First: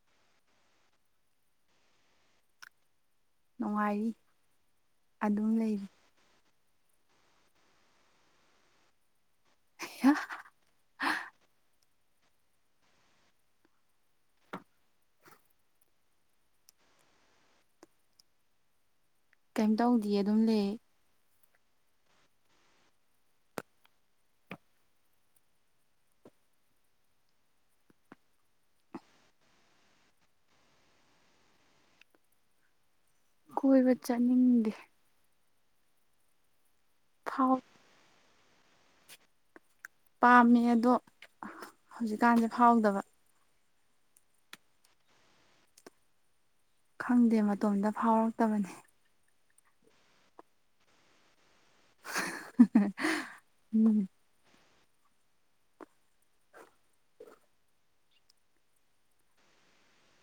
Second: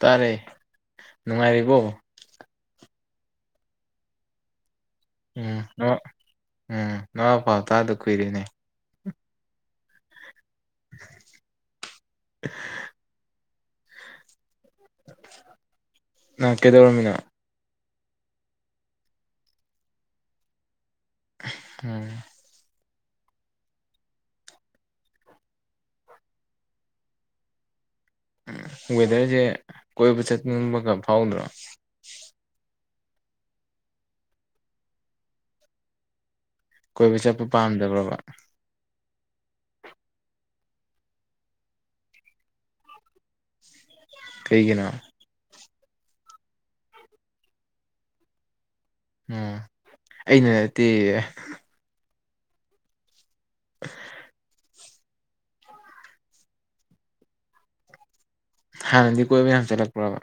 ꯇꯥꯔꯦ ꯅꯨꯡꯉꯥꯏꯔꯤꯕꯣ ꯅꯨꯡꯉꯥꯏ ꯎꯝ ꯎꯝ ꯅꯃ ꯄꯥꯎ ꯇꯥꯗ ꯀꯨꯏꯔꯦꯅꯦ ꯌꯥ [unintelligible] ꯅꯪ ꯀꯩꯗꯧꯔꯃꯤꯅ ꯀꯩꯝ ꯇꯧꯗꯤ ꯑꯗꯨꯝ ꯂꯩ ꯎꯝ ꯎꯝ ꯋꯦꯗꯔꯁꯦ ꯀꯣꯏꯕ ꯆꯠꯅꯤꯡꯕꯒ ꯐꯥꯎꯗ꯭ꯔꯣ ꯀꯣꯏꯕ ꯆꯠꯅꯤꯡꯗꯦ ꯀꯣꯏꯕ ꯆꯠꯄ ꯐꯥꯎ ꯄꯥꯝꯗꯕ꯭ꯔꯕ ꯄꯥꯝꯃꯦ ꯑꯗꯣ ꯍꯧꯖꯤꯛꯀꯥꯟꯁꯦ ꯐꯥꯎꯗꯕ ꯀꯩꯒꯤꯅ ꯈꯪꯗꯦ ꯃꯇꯣꯝꯇ ꯐꯥꯎꯔꯛꯇꯕꯅꯤ ꯎꯝ ꯑꯩꯅꯠꯇꯦ ꯎꯝ ꯍꯥꯟꯅꯗꯤ ꯀꯣꯏꯕ ꯌꯥꯝ ꯆꯠꯂꯛꯄ꯭ꯔꯕ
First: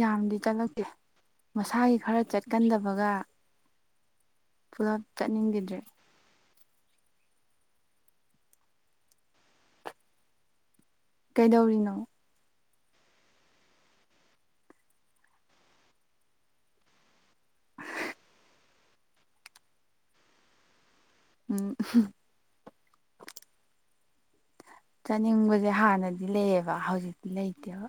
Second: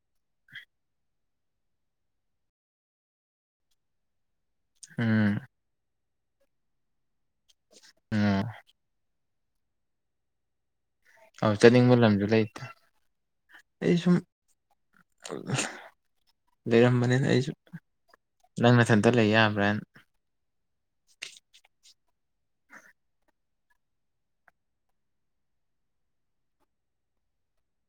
ꯌꯥꯝꯗꯤ ꯆꯠꯂꯛꯇꯦ ꯃꯁꯥꯒꯤ ꯈꯔ ꯆꯠꯀꯟꯗꯕꯒ ꯄꯨꯂꯞ ꯎꯝ ꯆꯠꯅꯤꯡꯈꯤꯗ꯭ꯔꯦ ꯎꯝ ꯑꯧ ꯀꯩꯗꯧꯔꯤꯅꯣ ꯆꯠꯅꯤꯡꯕ ꯂꯝꯁꯨ ꯂꯩꯇꯦ ꯑꯩ ꯁꯨꯝ ꯂꯩꯔꯝꯕꯅꯤꯅ ꯑꯩꯁꯨꯨꯝ ꯅꯪ ꯃꯊꯟꯇ ꯂꯩ ꯌꯥꯕ꯭ꯔꯥꯅ ꯎꯝ ꯆꯥꯅꯤꯡꯕꯁꯦ ꯍꯥꯟꯅꯗꯤ ꯂꯩꯌꯦꯕ ꯍꯧꯖꯤꯛꯇꯤ ꯂꯩꯇꯦꯕ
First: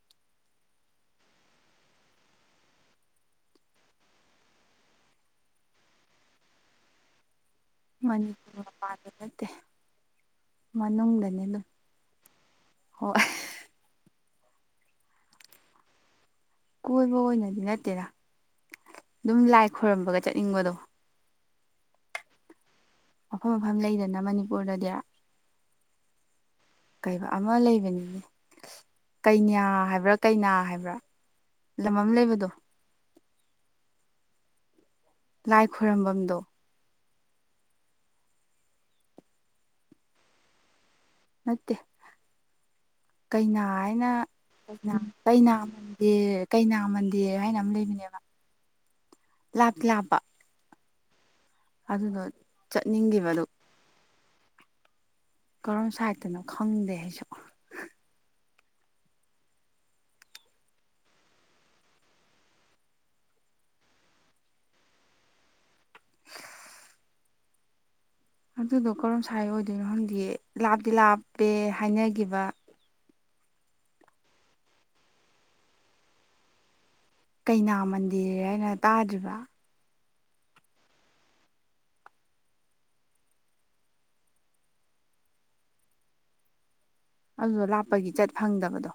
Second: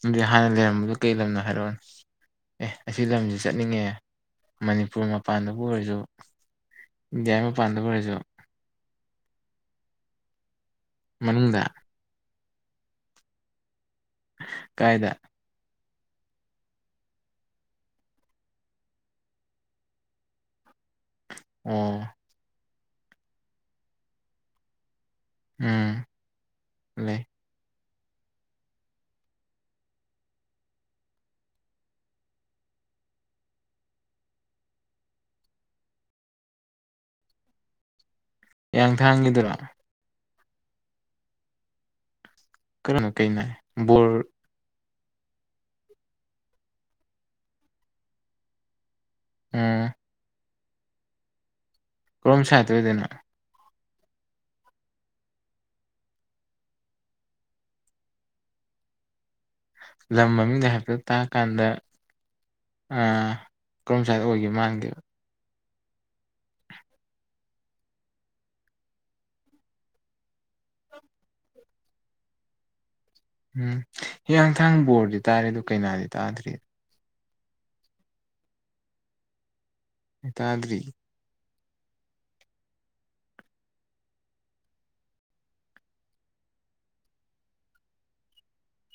ꯑꯗꯨꯗꯤ ꯍꯥꯟꯅ ꯂꯩꯔꯝꯕꯗꯨꯣ ꯀꯩ ꯂꯝꯅꯣ ꯍꯥꯏꯔꯛꯑꯣꯅ ꯑꯦ ꯑꯁꯤ ꯂꯝꯁꯤ ꯆꯠꯅꯤꯡꯉꯦ ꯃꯅꯤꯄꯨꯔ ꯃꯄꯥꯟꯗꯕꯨ ꯑꯣꯏꯔꯁꯨ ꯒ ꯃꯅꯤꯄꯨꯔ ꯃꯄꯥꯟꯗ ꯅꯠꯇꯦ ꯃꯅꯨꯡꯗꯅꯤ ꯃꯅꯨꯡꯗ ꯑꯗꯨꯝ ꯍꯣꯏ ꯀꯥꯏꯗ ꯀꯣꯏꯕ ꯑꯣꯏꯅꯗꯤ ꯅꯠꯇꯦꯗ ꯑꯗꯨꯝ ꯂꯥꯏ ꯈꯣꯏꯔꯝꯕꯒ ꯆꯠꯅꯤꯡꯕꯗꯣ ꯑꯣ ꯃꯐꯝ ꯃꯐꯝ ꯂꯩꯗꯅ ꯃꯅꯤꯄꯨꯔꯗꯗꯤ ꯎꯝ ꯂꯩ ꯀꯩꯕ ꯑꯃ ꯂꯩꯕꯅꯤꯅꯦ ꯀꯩꯌꯥ ꯍꯥꯏꯕ꯭ꯔꯥ ꯀꯩꯅꯥ ꯍꯥꯏꯕ꯭ꯔꯥ ꯂꯝꯝ ꯂꯩꯕꯗꯣ ꯂꯥꯏ ꯈꯔꯝꯕꯗ ꯌꯥꯌꯥꯡ ꯊꯥꯡꯉꯗꯔ ꯃꯦ ꯀꯔꯝꯕ ꯀꯩꯅꯣ ꯀꯩꯅꯥ ꯍꯥꯏꯅ ꯕꯣꯔ ꯀꯩꯟꯗ ꯀꯩꯅꯥ ꯃꯟꯗꯔ ꯍꯥꯏꯅ ꯑꯃ ꯂꯩꯕꯅꯦꯕ ꯂꯥꯞ ꯎꯝ ꯂꯥꯞꯄ ꯑꯗꯨꯗꯣ ꯀꯔꯣꯝ ꯁꯥꯏꯠꯇ ꯑꯣꯏꯗꯣꯏꯅꯣ ꯆꯠꯅꯤꯡꯈꯤꯕꯗꯨ ꯀꯔꯝ ꯁꯥꯏꯗꯅꯣ ꯈꯪꯗꯦ ꯑꯩꯁꯨ ꯂꯝ ꯃꯃꯤꯒ ꯍꯇ ꯇꯥꯛꯀꯥꯟꯗ ꯀꯔꯝ ꯁꯋꯥꯏꯗ ꯑꯣꯏꯒꯦ ꯃꯥꯟꯒꯦ ꯑꯗꯨꯗꯣ ꯀꯔꯝ ꯁꯥꯏ ꯑꯣꯏꯗꯣꯏꯅꯣ ꯈꯪꯗꯤ ꯂꯥꯞꯇ ꯂꯥꯞꯄꯦ ꯍꯥꯏꯅꯈꯤꯕ ꯎꯝ ꯍꯦꯌꯥꯡꯊꯥꯡ ꯕꯣꯔꯗꯤ ꯇꯥꯔꯦ ꯑꯗꯨ ꯀꯩꯅꯥꯗꯤ ꯇꯥꯗ꯭ꯔꯤ ꯀꯩꯅꯥ ꯃꯟꯗꯤꯔ ꯍꯥꯏꯅ ꯇꯥꯗ꯭ꯔꯤꯕ ꯍ ꯇꯗꯔꯤ ꯑꯗꯨꯗ ꯂꯥꯞꯄꯒꯤ ꯆꯠ ꯐꯪꯗꯕꯗꯣ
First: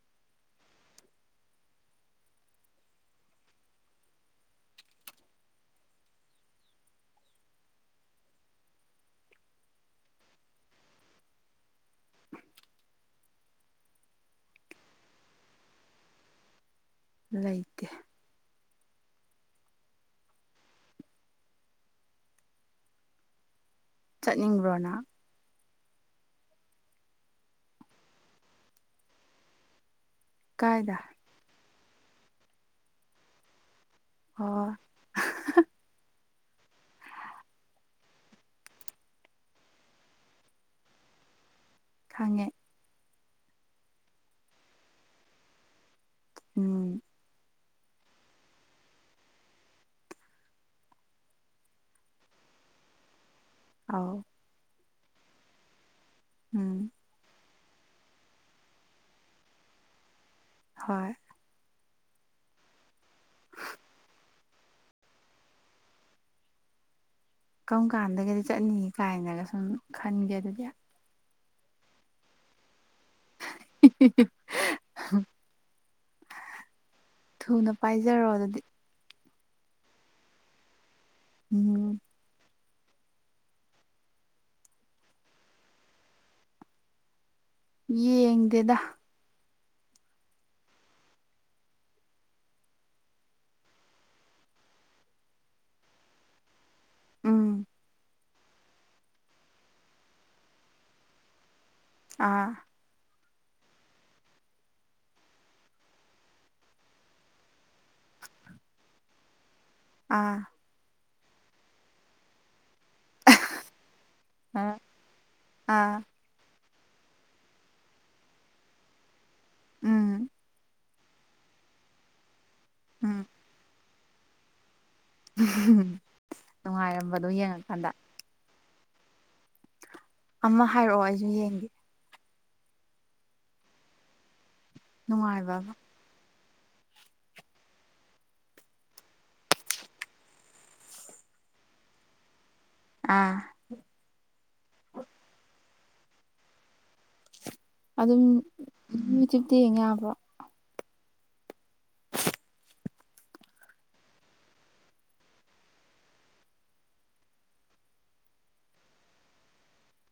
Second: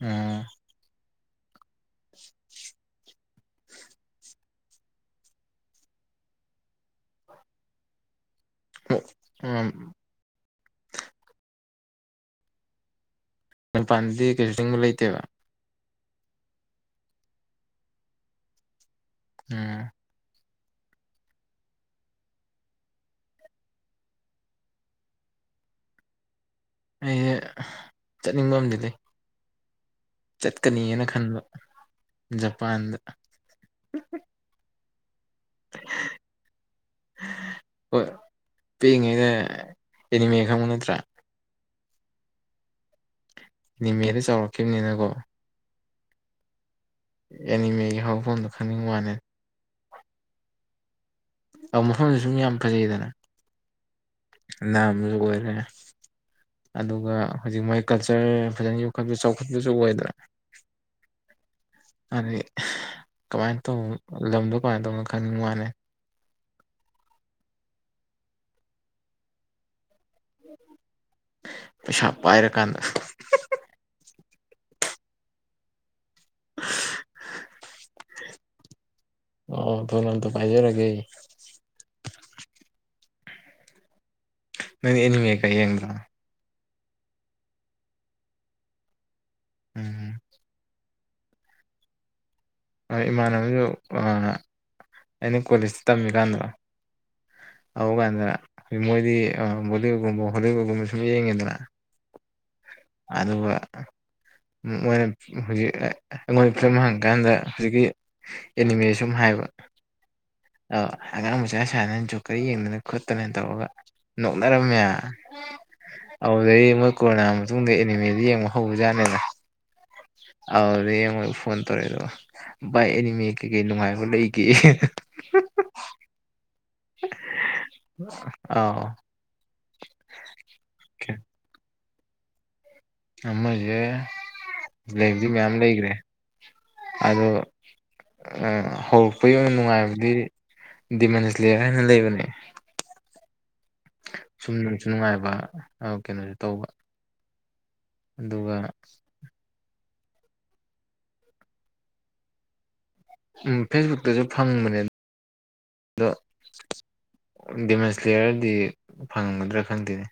ꯑꯝ [unintelligible] ꯎ ꯃ ꯄꯥꯟꯗꯤ ꯀꯩꯁꯨꯤꯡꯕ ꯂꯩꯇꯦꯕ ꯂꯩꯇꯦ ꯎꯝ ꯆꯠꯅꯤꯡꯕꯣꯅ ꯑꯩꯁꯦ ꯆꯠꯅꯤꯡꯕ ꯑꯝꯗꯤ ꯀꯥꯏꯗ ꯆꯠꯀꯅꯤꯅ ꯈꯟꯕ ꯖꯄꯥꯟꯗ ꯑꯣ ꯍꯣꯏ ꯄꯤꯛꯏꯉꯩꯗ ꯑꯦꯅꯤꯃꯦ ꯈꯪꯕꯨ ꯅꯠꯇ꯭ꯔꯥ ꯈꯪꯉꯦ ꯅꯤꯃꯦꯗ ꯆꯥꯎꯔꯛꯈꯤꯕꯅꯤꯅꯀꯣ ꯎꯝ ꯑꯦꯅꯤꯃꯦꯒꯤ ꯍꯧꯔꯐꯝꯗꯣ ꯈꯪꯅꯤꯡ ꯋꯥꯅꯦ ꯑ ꯃꯐꯝꯗ ꯁꯨꯝ ꯌꯥꯝ ꯐꯖꯩꯗꯅ ꯑꯥꯎ ꯅꯥꯝꯁꯨ ꯑꯣꯏꯔꯦ ꯑꯗꯨꯒ ꯍꯧꯖꯤꯛ ꯃꯣꯏ ꯀꯜꯆꯔ ꯐꯖꯅ ꯌꯣꯛꯈꯠꯄ ꯆꯥꯎꯈꯠꯄꯁꯨ ꯑꯣꯏꯗꯅ ꯍꯣꯏ ꯑꯗꯤ ꯀꯃꯥꯏꯅ ꯇꯧꯅꯣ ꯂꯝꯗꯣ ꯀꯃꯥꯏꯅ ꯇꯧꯅꯣ ꯈꯪꯅꯤꯡꯕ ꯃꯥꯅꯤ ꯀꯔꯝ ꯀꯥꯟꯗꯒꯗꯤ ꯆꯠꯅꯤ ꯀꯥꯏꯅꯒ ꯁꯨꯝ ꯈꯟꯒꯦ ꯑꯗꯨꯗꯤ ꯄꯩꯁꯥ ꯄꯥꯏꯔꯀꯥꯟꯗ [unintelligible] [unintelligible] ꯊꯨꯅ ꯄꯥꯏꯖꯔꯣ ꯑꯗꯨꯗꯤ ꯑꯣ ꯇ ꯅꯇ ꯄꯖꯦꯔꯒꯦ ꯎꯝ ꯅ ꯑꯦꯅꯤꯃꯦꯀꯥꯏ ꯌꯦꯡꯗ ꯌꯦꯡꯗꯦꯗ ꯎꯝ ꯏꯃꯥꯟꯅꯕꯁꯨ ꯑꯩꯅ ꯀꯣꯂꯦꯖꯇ ꯇꯝꯃꯤꯀꯥꯟꯗ ꯎꯝ ꯍꯒꯗ꯭ꯔ ꯃꯣꯏꯗꯤ ꯕꯣꯂꯤꯋꯨꯗꯀꯨꯝꯕ ꯍꯣꯂꯤꯋꯨꯗꯀꯨꯝꯕ ꯁꯨꯝ ꯌꯦꯡꯉꯦꯗꯅ ꯑꯥ ꯑꯗꯨꯒꯕ ꯃꯣꯏꯅ ꯍꯧꯖꯤꯛ ꯑꯩꯉꯣꯟꯗ ꯐꯤꯂꯝ ꯍꯪꯉꯀꯥꯟꯗ ꯍꯧꯖꯤꯛꯀꯤ ꯑꯦꯅꯤꯃꯦ ꯁꯨꯝ ꯍꯥꯏꯕ ꯑꯥ ꯑꯧ ꯑꯉꯥꯡ ꯃꯆꯥ ꯁꯅꯅꯁꯨ ꯀꯔꯤ ꯌꯦꯡꯗꯅ ꯈꯣꯠꯇꯅꯦꯅ ꯇꯧꯔꯒ ꯑ ꯅꯣꯛꯅꯔꯝꯃꯦ ꯑꯥ ꯑꯗꯨꯩ ꯀꯣꯔꯣꯅꯥ ꯃꯇꯨꯡꯗ ꯑꯦꯅꯤꯃꯦꯗ ꯌꯦꯡꯕ ꯍꯧꯕꯖꯥꯠꯅꯤꯅ ꯎꯝ ꯃꯣꯏ ꯐꯣꯟ ꯇꯧꯔꯛꯑꯦ ꯑꯗꯣ ꯕꯥꯏ ꯎꯝ ꯑꯦꯅꯤꯃꯦ ꯀꯩꯀꯩ ꯅꯨꯡꯉꯥꯏꯕ ꯂꯩꯒꯦ ꯅꯨꯡꯉꯥꯏꯔꯝꯕꯗꯣ ꯌꯦꯡꯉꯀꯥꯟꯗ ꯑ ꯑꯃ ꯍꯥꯏꯔꯛꯑꯣ ꯑꯩꯁꯨ ꯌꯦꯡꯒꯦ ꯑꯃꯁꯦ ꯂꯩꯗꯤ ꯃꯌꯥꯝ ꯅꯨꯡꯉꯥꯏꯕ ꯑꯃ ꯂꯩꯈ꯭ꯔꯦ ꯑꯗꯣ ꯍꯧꯔꯛꯄꯒꯤ ꯑꯣꯏꯅ ꯅꯨꯡꯉꯥꯏꯕꯗꯤ ꯗꯤꯃꯦꯟꯁ ꯂꯦꯌꯔ ꯍꯥꯏꯅ ꯂꯩꯕꯅꯦ ꯑꯥ ꯁꯨꯝ ꯅꯨꯡꯁꯨ ꯅꯨꯡꯉꯥꯏꯕ ꯀꯩꯅꯣꯁꯨ ꯇꯧꯕ ꯑꯗꯨꯝ ꯑꯗꯨꯒ ꯌꯨꯇ꯭ꯌꯕꯇ ꯌꯦꯡꯕ꯭ꯔꯣ ꯎꯝ ꯐꯦꯁꯕꯨꯛꯇꯁꯨ ꯐꯪꯕꯅꯦ ꯑꯗꯣ ꯗꯦꯃꯦꯖ ꯂ꯭ꯂꯦꯌꯔꯗꯤ ꯐꯪꯉꯝꯒꯗ꯭ꯔꯥ ꯈꯪꯗꯦꯅꯦ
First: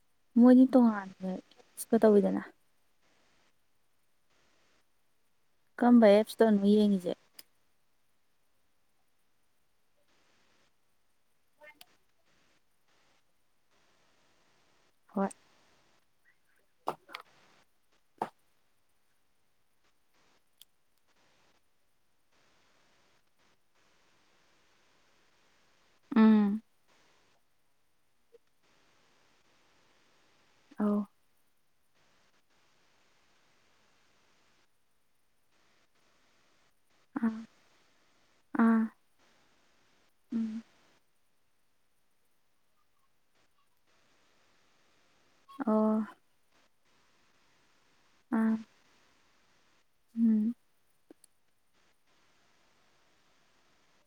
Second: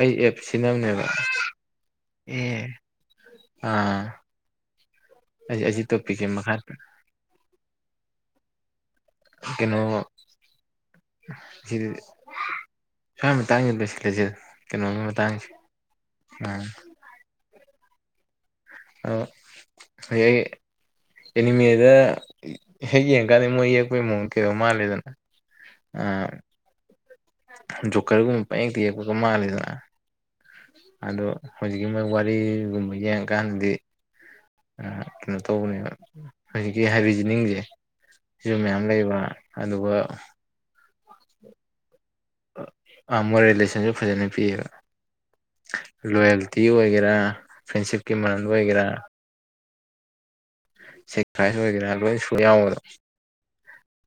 ꯑꯩ ꯑꯦꯞ ꯃꯣꯏꯗꯤ ꯁꯤꯅꯝꯅꯦꯕ ꯇꯣꯉꯥꯟꯕ ꯑꯦꯞꯁꯀ ꯇꯧꯋꯤꯗꯅ ꯑꯦ ꯑꯥ ꯑꯩ ꯀꯔꯝꯕ ꯇꯣꯄꯤꯤꯛꯦ ꯃꯈꯥ ꯑꯦꯞꯁꯇꯅꯣ ꯌꯦꯡꯉꯤꯁꯦ ꯀꯩꯅꯣ ꯁꯤ ꯁ꯭ ꯑꯃ ꯇꯥꯡꯉꯁꯂ ꯁꯤ ꯀꯩꯅꯣꯝ ꯍꯣꯏ ꯃꯇꯥꯡꯁꯤ ꯑ ꯑ ꯍꯌꯦ ꯑꯦꯅꯤꯃꯦꯗ ꯍꯦꯛ ꯌꯦꯡꯀꯥꯟꯗ ꯃꯣꯏ ꯌꯦꯛꯄꯒꯤ ꯃꯑꯣꯡ ꯀꯩꯗꯧ ꯃꯥꯜꯂꯦꯗꯅ ꯑ ꯎꯝ ꯖꯣꯀꯔꯒꯨꯝꯕ ꯄꯌꯦꯛꯇ ꯌꯦꯛꯄꯒ ꯃꯥꯜꯂꯤꯦꯗꯅ ꯑꯧ ꯑꯗꯣ ꯍꯧꯖꯤꯛꯀꯤ ꯃꯣꯏ ꯋꯥꯔꯤꯒꯨꯝꯕ ꯌꯦꯡꯉꯀꯥꯟꯗꯗꯤ ꯀꯩꯅꯣ ꯇꯧꯕꯅꯦꯕ ꯍꯧꯖꯤꯛꯀꯤ ꯑꯥ ꯍꯥꯏꯔꯤꯖꯅꯤꯡꯁꯦ ꯁꯤꯁꯨ ꯑꯥ ꯃꯌꯥꯝ ꯂꯩꯕ ꯑꯗꯨꯒ ꯎꯝ ꯃꯣꯏ ꯔꯤꯂꯦꯁꯟꯁꯨ ꯐꯖꯅ ꯄꯤꯌꯦꯕ ꯑꯣ ꯂꯣꯌꯦꯜꯇꯤ ꯑꯣꯏꯒꯦꯔꯥ ꯐ꯭ꯔꯦꯟꯁꯤꯞꯀꯤ ꯃꯔꯗ ꯑꯥ ꯑꯣꯏꯒꯦꯔꯥ ꯎꯝ ꯁꯦꯀ꯭ꯔꯤꯐꯥꯏꯁ ꯑꯣꯏꯒꯦꯔꯥ ꯂꯣꯏ ꯁꯨ ꯌꯥꯎꯕꯗꯣ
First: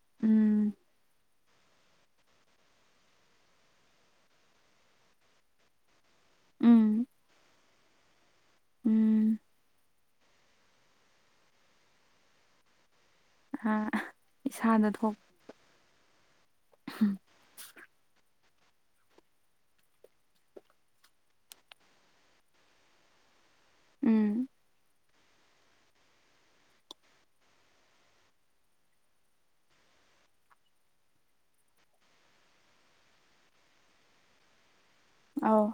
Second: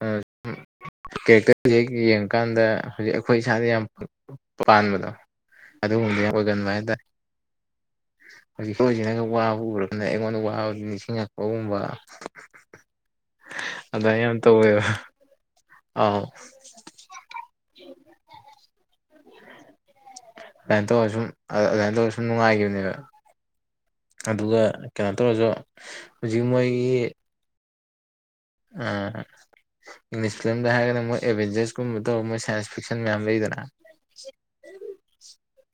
ꯑ ꯎꯝ ꯀꯦꯀ ꯍꯧꯖꯤꯦꯛ ꯌꯦꯡꯀꯥꯟꯗ ꯍꯧꯖꯤꯛ ꯑꯩꯈꯣꯏ ꯏꯁꯥꯗ ꯌꯥꯝ ꯄꯥꯟꯕꯗꯣ ꯑꯗꯨꯒꯨꯝꯕꯅ ꯑꯣꯏꯒꯟꯕ ꯎꯝ ꯍꯥꯏꯇꯥꯔꯦ ꯍꯧꯖꯤꯛꯐ ꯍꯧꯖꯤꯛꯅꯒ ꯎꯝ ꯋꯥꯕ ꯎꯔ ꯑꯗ ꯑꯩꯉꯣꯟꯗ ꯋꯥꯕꯗꯤ ꯅꯤꯡꯁꯤꯡꯉꯛꯄꯒꯨꯝꯕ ꯑꯥ ꯑꯗ ꯑ ꯌꯥꯝ ꯏꯁꯥꯗ ꯊꯣꯛ ꯑ ꯑꯗꯨꯃꯥꯏꯅ ꯇꯧꯔ ꯁꯨꯝ ꯑꯗꯨꯃꯥꯏꯅ ꯇꯧꯔ ꯁꯨꯝ ꯅꯨꯡꯉꯥꯏꯈꯤꯕꯅꯦꯕ ꯎꯝ ꯑꯗꯨꯒ ꯀꯩꯅꯣ ꯇꯧꯔꯁꯨ ꯍꯧꯖꯤꯛ ꯃꯣꯏꯒꯤ ꯑ ꯏꯪꯂꯤꯁ ꯐꯤꯂꯝꯗ ꯍꯥꯏꯔꯒꯅ ꯃꯣꯏ ꯑꯦꯚꯦꯟꯖꯔꯁꯀꯨꯝꯕ ꯇꯧꯕ ꯃꯣꯏ ꯁꯥꯏꯟꯁ ꯐꯤꯛꯁꯟ ꯃꯌꯥꯝ ꯂꯩꯗꯅ [unintelligible] ꯑꯥꯎ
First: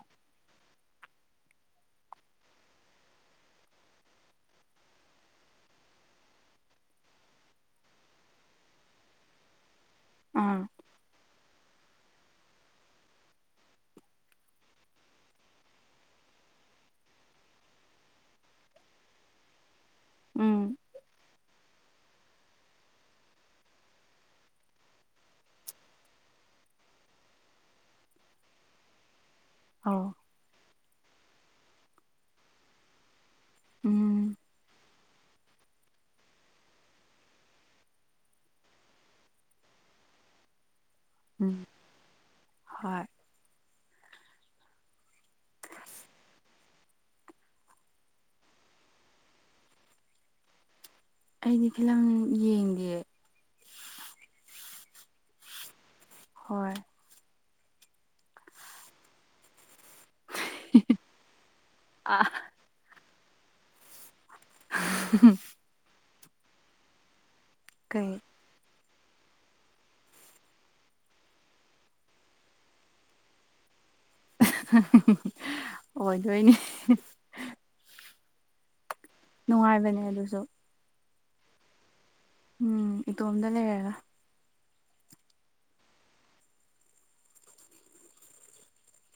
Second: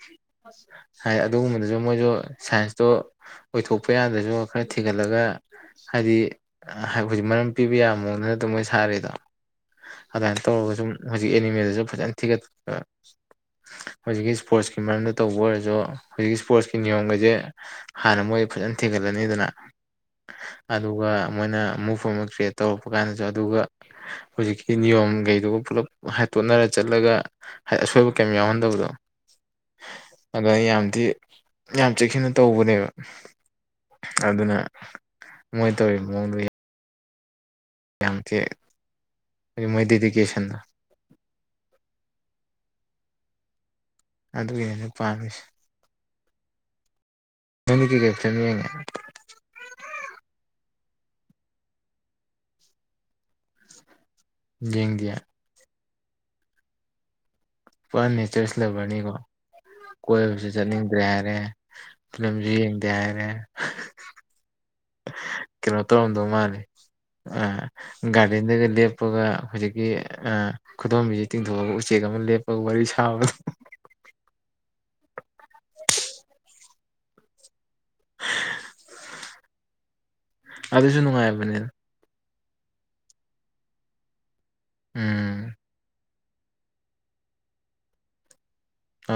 ꯍꯥꯏ ꯑꯗꯨꯒꯨꯝꯕꯗꯁꯨ ꯃꯣꯏꯁꯨ ꯁꯥꯏꯟꯁꯇꯣ ꯑꯣꯏꯊꯣꯛꯄ ꯌꯥꯗ꯭ꯔꯁꯨ ꯈꯔ ꯊꯤꯒꯠꯂꯒ ꯍꯥꯏꯗꯤ ꯍꯧꯖꯤꯛ ꯃꯔꯝ ꯄꯤꯕ ꯌꯥꯃꯣ ꯅꯠꯇ ꯃꯣꯏ ꯁꯥꯔꯤꯦꯗꯣ ꯑꯗꯨꯃꯥꯏꯅ ꯑꯥ ꯇꯧꯔꯒ ꯁꯨꯝ ꯍꯧꯖꯤꯛ ꯑꯦꯅꯤꯃꯦꯜꯁ ꯐꯖꯅ ꯊꯤꯒꯠꯄ ꯍꯧꯖꯤꯛꯀꯤ ꯏꯁꯄꯣꯔꯠꯁꯀꯤ ꯃꯔꯝꯗ ꯇꯧꯕ ꯑꯣꯏꯔꯁꯨ ꯍꯧꯖꯤꯛ ꯏꯁꯄꯣꯔꯠꯁꯀꯤ ꯅꯤꯌꯣꯝꯒꯁꯦ ꯍꯥꯟꯅ ꯃꯣꯏ ꯐꯖꯅ ꯊꯦꯡꯒꯠꯂꯅꯤꯗꯅ ꯎꯝ ꯑꯗꯨꯒ ꯃꯣꯏꯅ ꯑꯃꯨꯐ ꯀ꯭ꯔꯤꯌꯦꯠ ꯇꯧꯔꯛꯄ ꯀꯥꯟꯗꯁꯨ ꯑꯗꯨꯒ ꯍꯧꯖꯤꯛꯀꯤ ꯅꯤꯌꯣꯝꯒꯩꯗꯨꯒ ꯄꯨꯂꯞ ꯍꯥꯏꯠꯇꯣꯠꯅꯔ ꯆꯠꯂꯒ ꯍꯥꯏꯗꯤ ꯑꯁꯣꯏꯕ ꯀꯔꯤꯝ ꯌꯥꯎꯍꯟꯗꯕꯗꯣ ꯍ ꯑꯗ ꯑꯩ ꯌꯥꯝꯗꯤ ꯌꯥꯝ ꯆꯦꯛꯁꯤꯟꯅ ꯇꯧꯕꯅꯦꯕ ꯎꯝ ꯑꯗꯨꯅ ꯃꯣꯏ ꯇꯧꯔꯤꯕ ꯃꯑꯣꯡꯗꯨ ꯌꯥꯝ ꯊꯤ ꯃꯣꯏ ꯗꯦꯗꯤꯀꯦꯁꯟꯅ ꯎꯝ ꯍꯣꯏ ꯑꯗꯨꯒꯤꯅꯦꯅ ꯄꯥꯝꯃꯤꯁꯦ ꯃꯅꯤꯗꯤ ꯀꯦꯁ ꯃꯤ ꯌꯥꯉ ꯑꯩꯗꯤ ꯐꯤꯂꯝ ꯌꯦꯡꯒꯦ ꯌꯦꯡꯒꯌꯥ ꯍꯣꯏ ꯐ ꯅꯦꯆꯔꯁꯤ ꯂꯩꯕꯅꯤꯀꯣ ꯀꯣꯏꯕꯁꯨ ꯆꯠꯅꯤꯡꯗ꯭ꯔꯦ ꯍꯥꯏꯔꯦ ꯑꯥ ꯐꯤꯂꯝꯁꯨ ꯌꯦꯡꯗꯦ ꯍꯥꯏꯔꯦ ꯀꯩꯅꯣ ꯇꯧꯣꯡꯗꯧ ꯃꯥꯅꯤꯦ ꯑ ꯀꯩ ꯒꯥꯔꯤꯒ ꯂꯞꯄꯒ ꯍꯧꯨꯖꯤꯛꯀꯤ ꯈꯨꯗꯣꯝꯕꯤꯁ ꯇꯤꯡꯊꯣꯛꯑꯒ ꯎꯆꯦꯛ ꯑꯃ ꯂꯦꯞꯄꯒ ꯋꯥꯔꯤ ꯁꯥꯕꯒ ꯑꯣꯏꯗꯣꯏꯅꯦ ꯅꯨꯡꯉꯥꯏꯕꯅꯦ ꯑꯗꯨꯁꯨ ꯑꯗꯨꯁꯨ ꯅꯨꯡꯉꯥꯏꯕꯅꯤꯅ ꯎꯝ ꯏꯇꯣꯝꯗ ꯂꯩꯔꯒ ꯎꯝ ꯑ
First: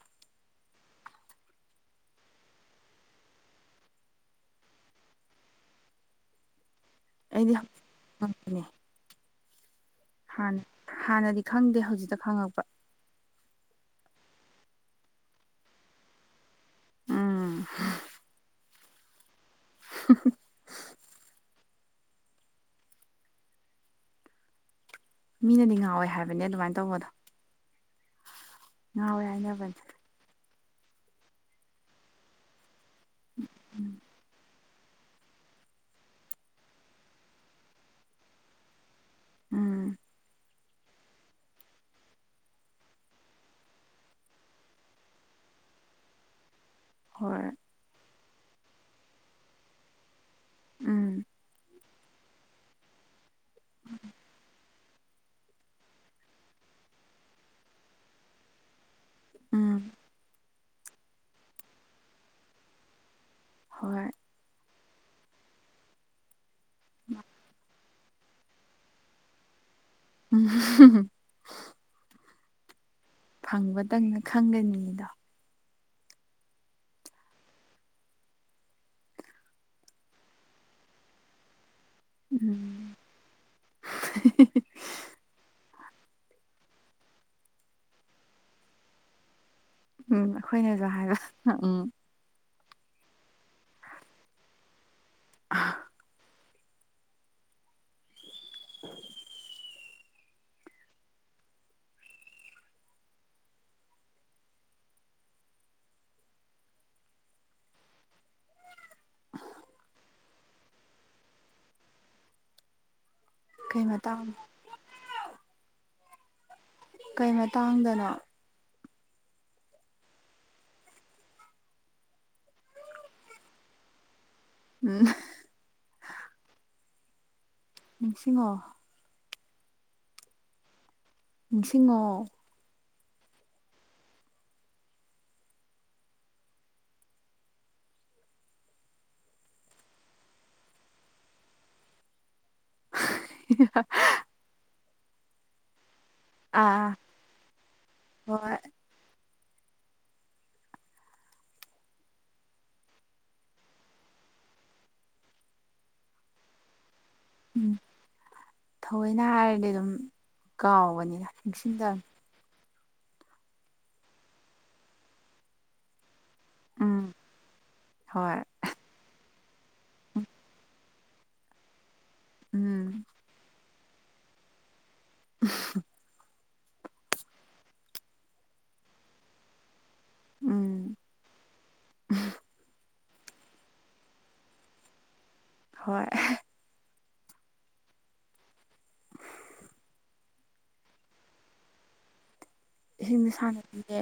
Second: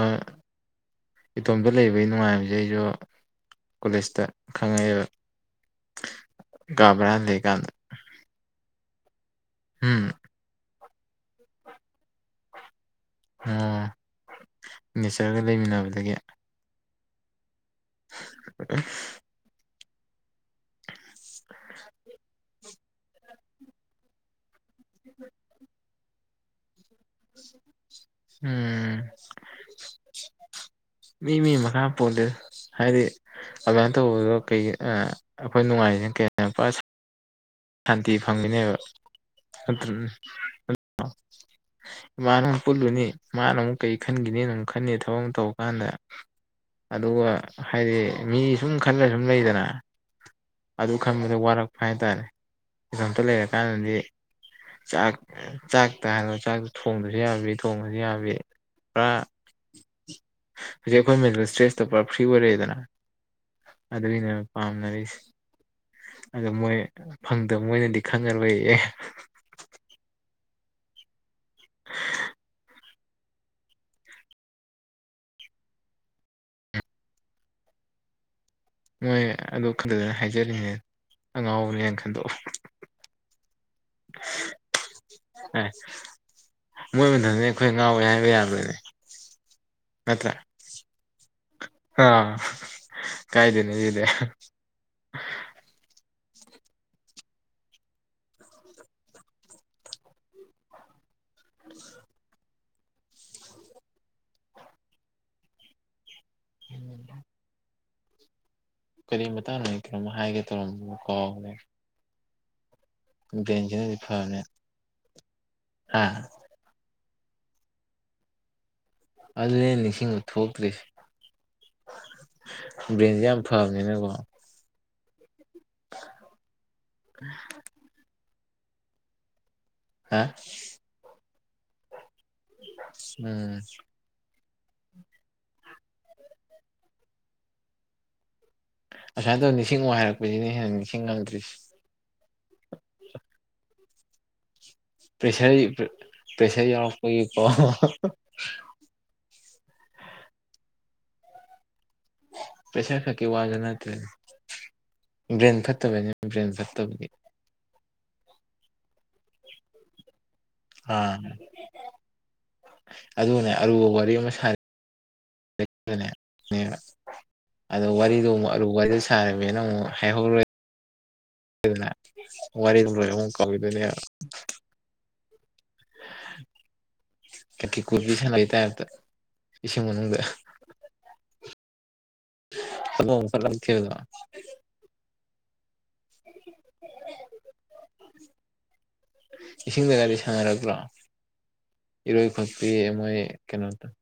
ꯏꯇꯣꯝꯇ ꯂꯩꯕꯒꯤ ꯅꯨꯡꯉꯥꯏꯕꯁꯦ ꯑꯩꯁꯨ ꯀꯣꯂꯦꯖꯇ ꯈꯪꯉꯛꯑꯦꯕ [unintelligible] ꯀꯥꯕꯔꯗ ꯑꯩꯗꯤ ꯀꯥꯟꯗ ꯎꯝ ꯥꯟ ꯍꯥꯟꯅꯗꯤ ꯈꯪꯗꯦ ꯍꯧꯖꯤꯛꯇ ꯈꯪꯉꯛꯄ ꯑꯣ ꯅꯦꯆꯔꯒ ꯂꯩꯃꯤꯟꯅꯕꯗꯒꯤ ꯎꯝ [unintelligible] [unintelligible] [unintelligible] ꯃꯤꯅꯗꯤ ꯉꯥꯎꯋꯦ ꯍꯥꯏꯕꯅꯦ ꯑꯗꯨꯃꯥꯏꯅ ꯇꯧꯕꯗꯣ ꯎꯝ ꯍ ꯍꯥꯏꯅꯕꯅꯦ ꯃꯤ ꯃꯤ ꯃꯈꯥ ꯄꯣꯜꯂꯤꯦ ꯍꯥꯏꯗꯤ ꯑꯗꯨꯃꯥꯏꯅ ꯇꯧꯕꯗꯣ ꯀꯩ ꯑꯩꯈꯣꯏ ꯅꯨꯡꯉꯥꯏꯁꯤꯅ ꯀꯦꯄꯥꯁꯤ ꯁꯥꯟꯇꯤ ꯐꯪꯉꯤꯅꯦꯕꯠꯇ ꯎꯝ ꯏꯃꯅ ꯑꯃꯨꯛ ꯄꯨꯜꯂꯨꯅꯤ ꯃꯥꯅ ꯑꯃꯨꯛ ꯀꯔꯤ ꯈꯟꯈꯤꯅꯤꯅ ꯑꯃꯨꯛ ꯈꯟꯅꯤ ꯊꯕꯛ ꯇꯧꯔ ꯀꯥꯟꯗ ꯑꯗꯨꯒ ꯍꯣꯏ ꯍꯥꯏꯗꯤ ꯃꯤ ꯁꯨꯝ ꯈꯜꯂ ꯁꯨꯝ ꯂꯩꯗꯅ ꯑꯗꯨ ꯎꯝ ꯈꯟꯕꯗꯣ ꯋꯥꯔꯛꯄ ꯍꯥꯏꯇꯥꯥꯔꯦ ꯀꯣꯝꯇ ꯂꯩꯔꯀꯥꯟꯗꯗꯤ ꯆꯥꯛ ꯆꯥꯛꯇ ꯍꯥꯏ ꯆꯥꯛꯇ ꯊꯣꯡꯕꯁꯨ ꯌꯥꯕꯤ ꯊꯣꯡꯕꯁꯨ ꯌꯥꯕꯤ ꯄꯨꯔꯥ ꯑꯝ ꯍꯧꯖꯤꯛ ꯑꯩꯈꯣꯏ ꯃꯦꯟꯇꯦꯜ ꯏꯁꯇ꯭ꯔꯦꯁꯇꯣ ꯄꯨꯔꯥ ꯐ꯭ꯔꯤ ꯑꯣꯏꯔꯛꯑꯦꯗꯅ ꯍꯣꯏ ꯑꯗꯨꯒꯤꯅꯦ ꯄꯥꯝꯃꯦ ꯔꯤ ꯑꯗ ꯃꯣꯏ ꯐꯪꯗꯕ ꯃꯣꯏꯅꯗꯤ ꯈꯪꯉꯔꯣꯏ ꯑꯦ ꯎꯝ ꯐꯪꯕꯇꯪꯅ ꯈꯪꯒꯅꯤꯗꯣ ꯅꯣꯏ ꯑꯗꯨ ꯈꯛꯇꯗꯅ ꯍꯥꯏꯖꯔꯤꯅꯦ ꯑꯉꯥꯎꯕꯅꯦꯅ ꯈꯟꯗꯣꯛꯑꯣ ꯎꯝ ꯃꯣꯏ ꯃꯊꯅꯤ ꯑꯩꯈꯣꯏ ꯉꯥꯎꯋꯦ ꯍꯥꯏꯕ ꯌꯥꯗꯣꯏꯅꯦ ꯎꯝ ꯑꯩꯈꯣꯏꯅꯁꯨ ꯍꯥꯏꯕ ꯎꯝ ꯑꯥ ꯀꯥꯏꯗꯦꯅꯦ ꯏꯗꯦ ꯑ [inaudible] ꯎꯗ ꯀꯔꯤ ꯃꯇꯥꯡꯅꯣ ꯀꯝ ꯍꯥꯏꯒꯦ ꯇꯧꯔꯝꯕꯣ ꯀꯣ ꯀꯩ ꯃꯇꯥꯡ ꯁꯤꯐꯃꯦ ꯑ ꯀꯩ ꯃꯇꯥꯡꯗꯅꯣ ꯑꯗꯨꯅꯦ ꯅꯤꯡꯁꯤꯡꯕ ꯊꯣꯛꯇ꯭ꯔꯤꯁꯦ ꯕ꯭ꯔꯦꯟꯁꯦ ꯌꯥꯝ ꯐꯕꯅꯤꯅꯀꯣ ꯎꯝ ꯎꯝ ꯅꯤꯡꯁꯤꯡꯉꯣ ꯍꯥ ꯅꯤꯡꯁꯤꯡꯉꯣ ꯎꯝ ꯑꯁꯨꯃꯥꯏꯅ ꯇꯧ ꯅꯤꯡꯁꯤꯡ ꯋꯥꯏ ꯍꯥꯏꯔꯛꯄꯁꯤꯅꯤ ꯍꯦꯟꯅ ꯅꯤꯡꯁꯤꯡꯉꯝꯗ꯭ꯔꯤꯁꯤ [inaudible] ꯄ꯭ꯔꯦꯁꯔ ꯄ꯭ꯔꯦꯁꯔ ꯑꯥ ꯌꯥꯎꯔꯛꯄꯒꯤ ꯄ ꯍꯣꯏ ꯄꯩꯁꯥ ꯈꯀꯤ ꯋꯥꯒꯦ ꯅꯠꯇ ꯔꯦꯟ ꯐꯠꯇꯕꯅꯤ ꯒ꯭ꯔꯦꯟ ꯐꯠꯇꯕꯒꯤ ꯎꯝ ꯊꯑꯣꯏꯅ ꯍꯥꯏꯔꯗꯤ ꯑꯗꯨꯝ ꯀꯥꯎꯕꯅꯤ ꯑꯥ ꯑꯁꯨ ꯇ ꯑꯗꯨꯅꯦ ꯑꯔꯨꯕ ꯋꯥꯔꯤ ꯑꯃ ꯁꯥꯔꯤ ꯅꯦꯕ ꯎꯝ ꯑꯗꯣ ꯍꯣꯏ ꯋꯥꯔꯤꯗꯣꯨꯛ ꯑꯔꯨ ꯋꯥꯔꯤꯗꯨ ꯁꯥꯔꯦ ꯅ ꯑꯃꯨ ꯍꯩ ꯍꯧꯔꯣꯏ ꯗꯅ ꯋꯥꯔꯤ ꯎꯝ ꯂꯣꯏ ꯑꯃꯨꯛ ꯀꯥꯎꯏꯗꯣꯏꯅꯦ [inaudible] ꯀ ꯀꯤ ꯀꯨꯗꯤꯁ ꯂꯩ ꯇꯔ ꯎꯝ [inaudible] ꯍꯜꯂꯣꯁꯂꯝ ꯀꯗ ꯍꯣꯏ ꯏꯁꯤꯡꯗꯒꯥꯔꯤ ꯁꯥꯟꯅꯔꯛꯄ꯭ꯔꯥ ꯏꯔꯣꯏ ꯐꯄꯤ ꯃꯣꯏ ꯏꯁꯤꯡꯗ ꯀꯩꯅꯣ ꯇ ꯁꯥꯟꯅꯕꯤꯌꯦ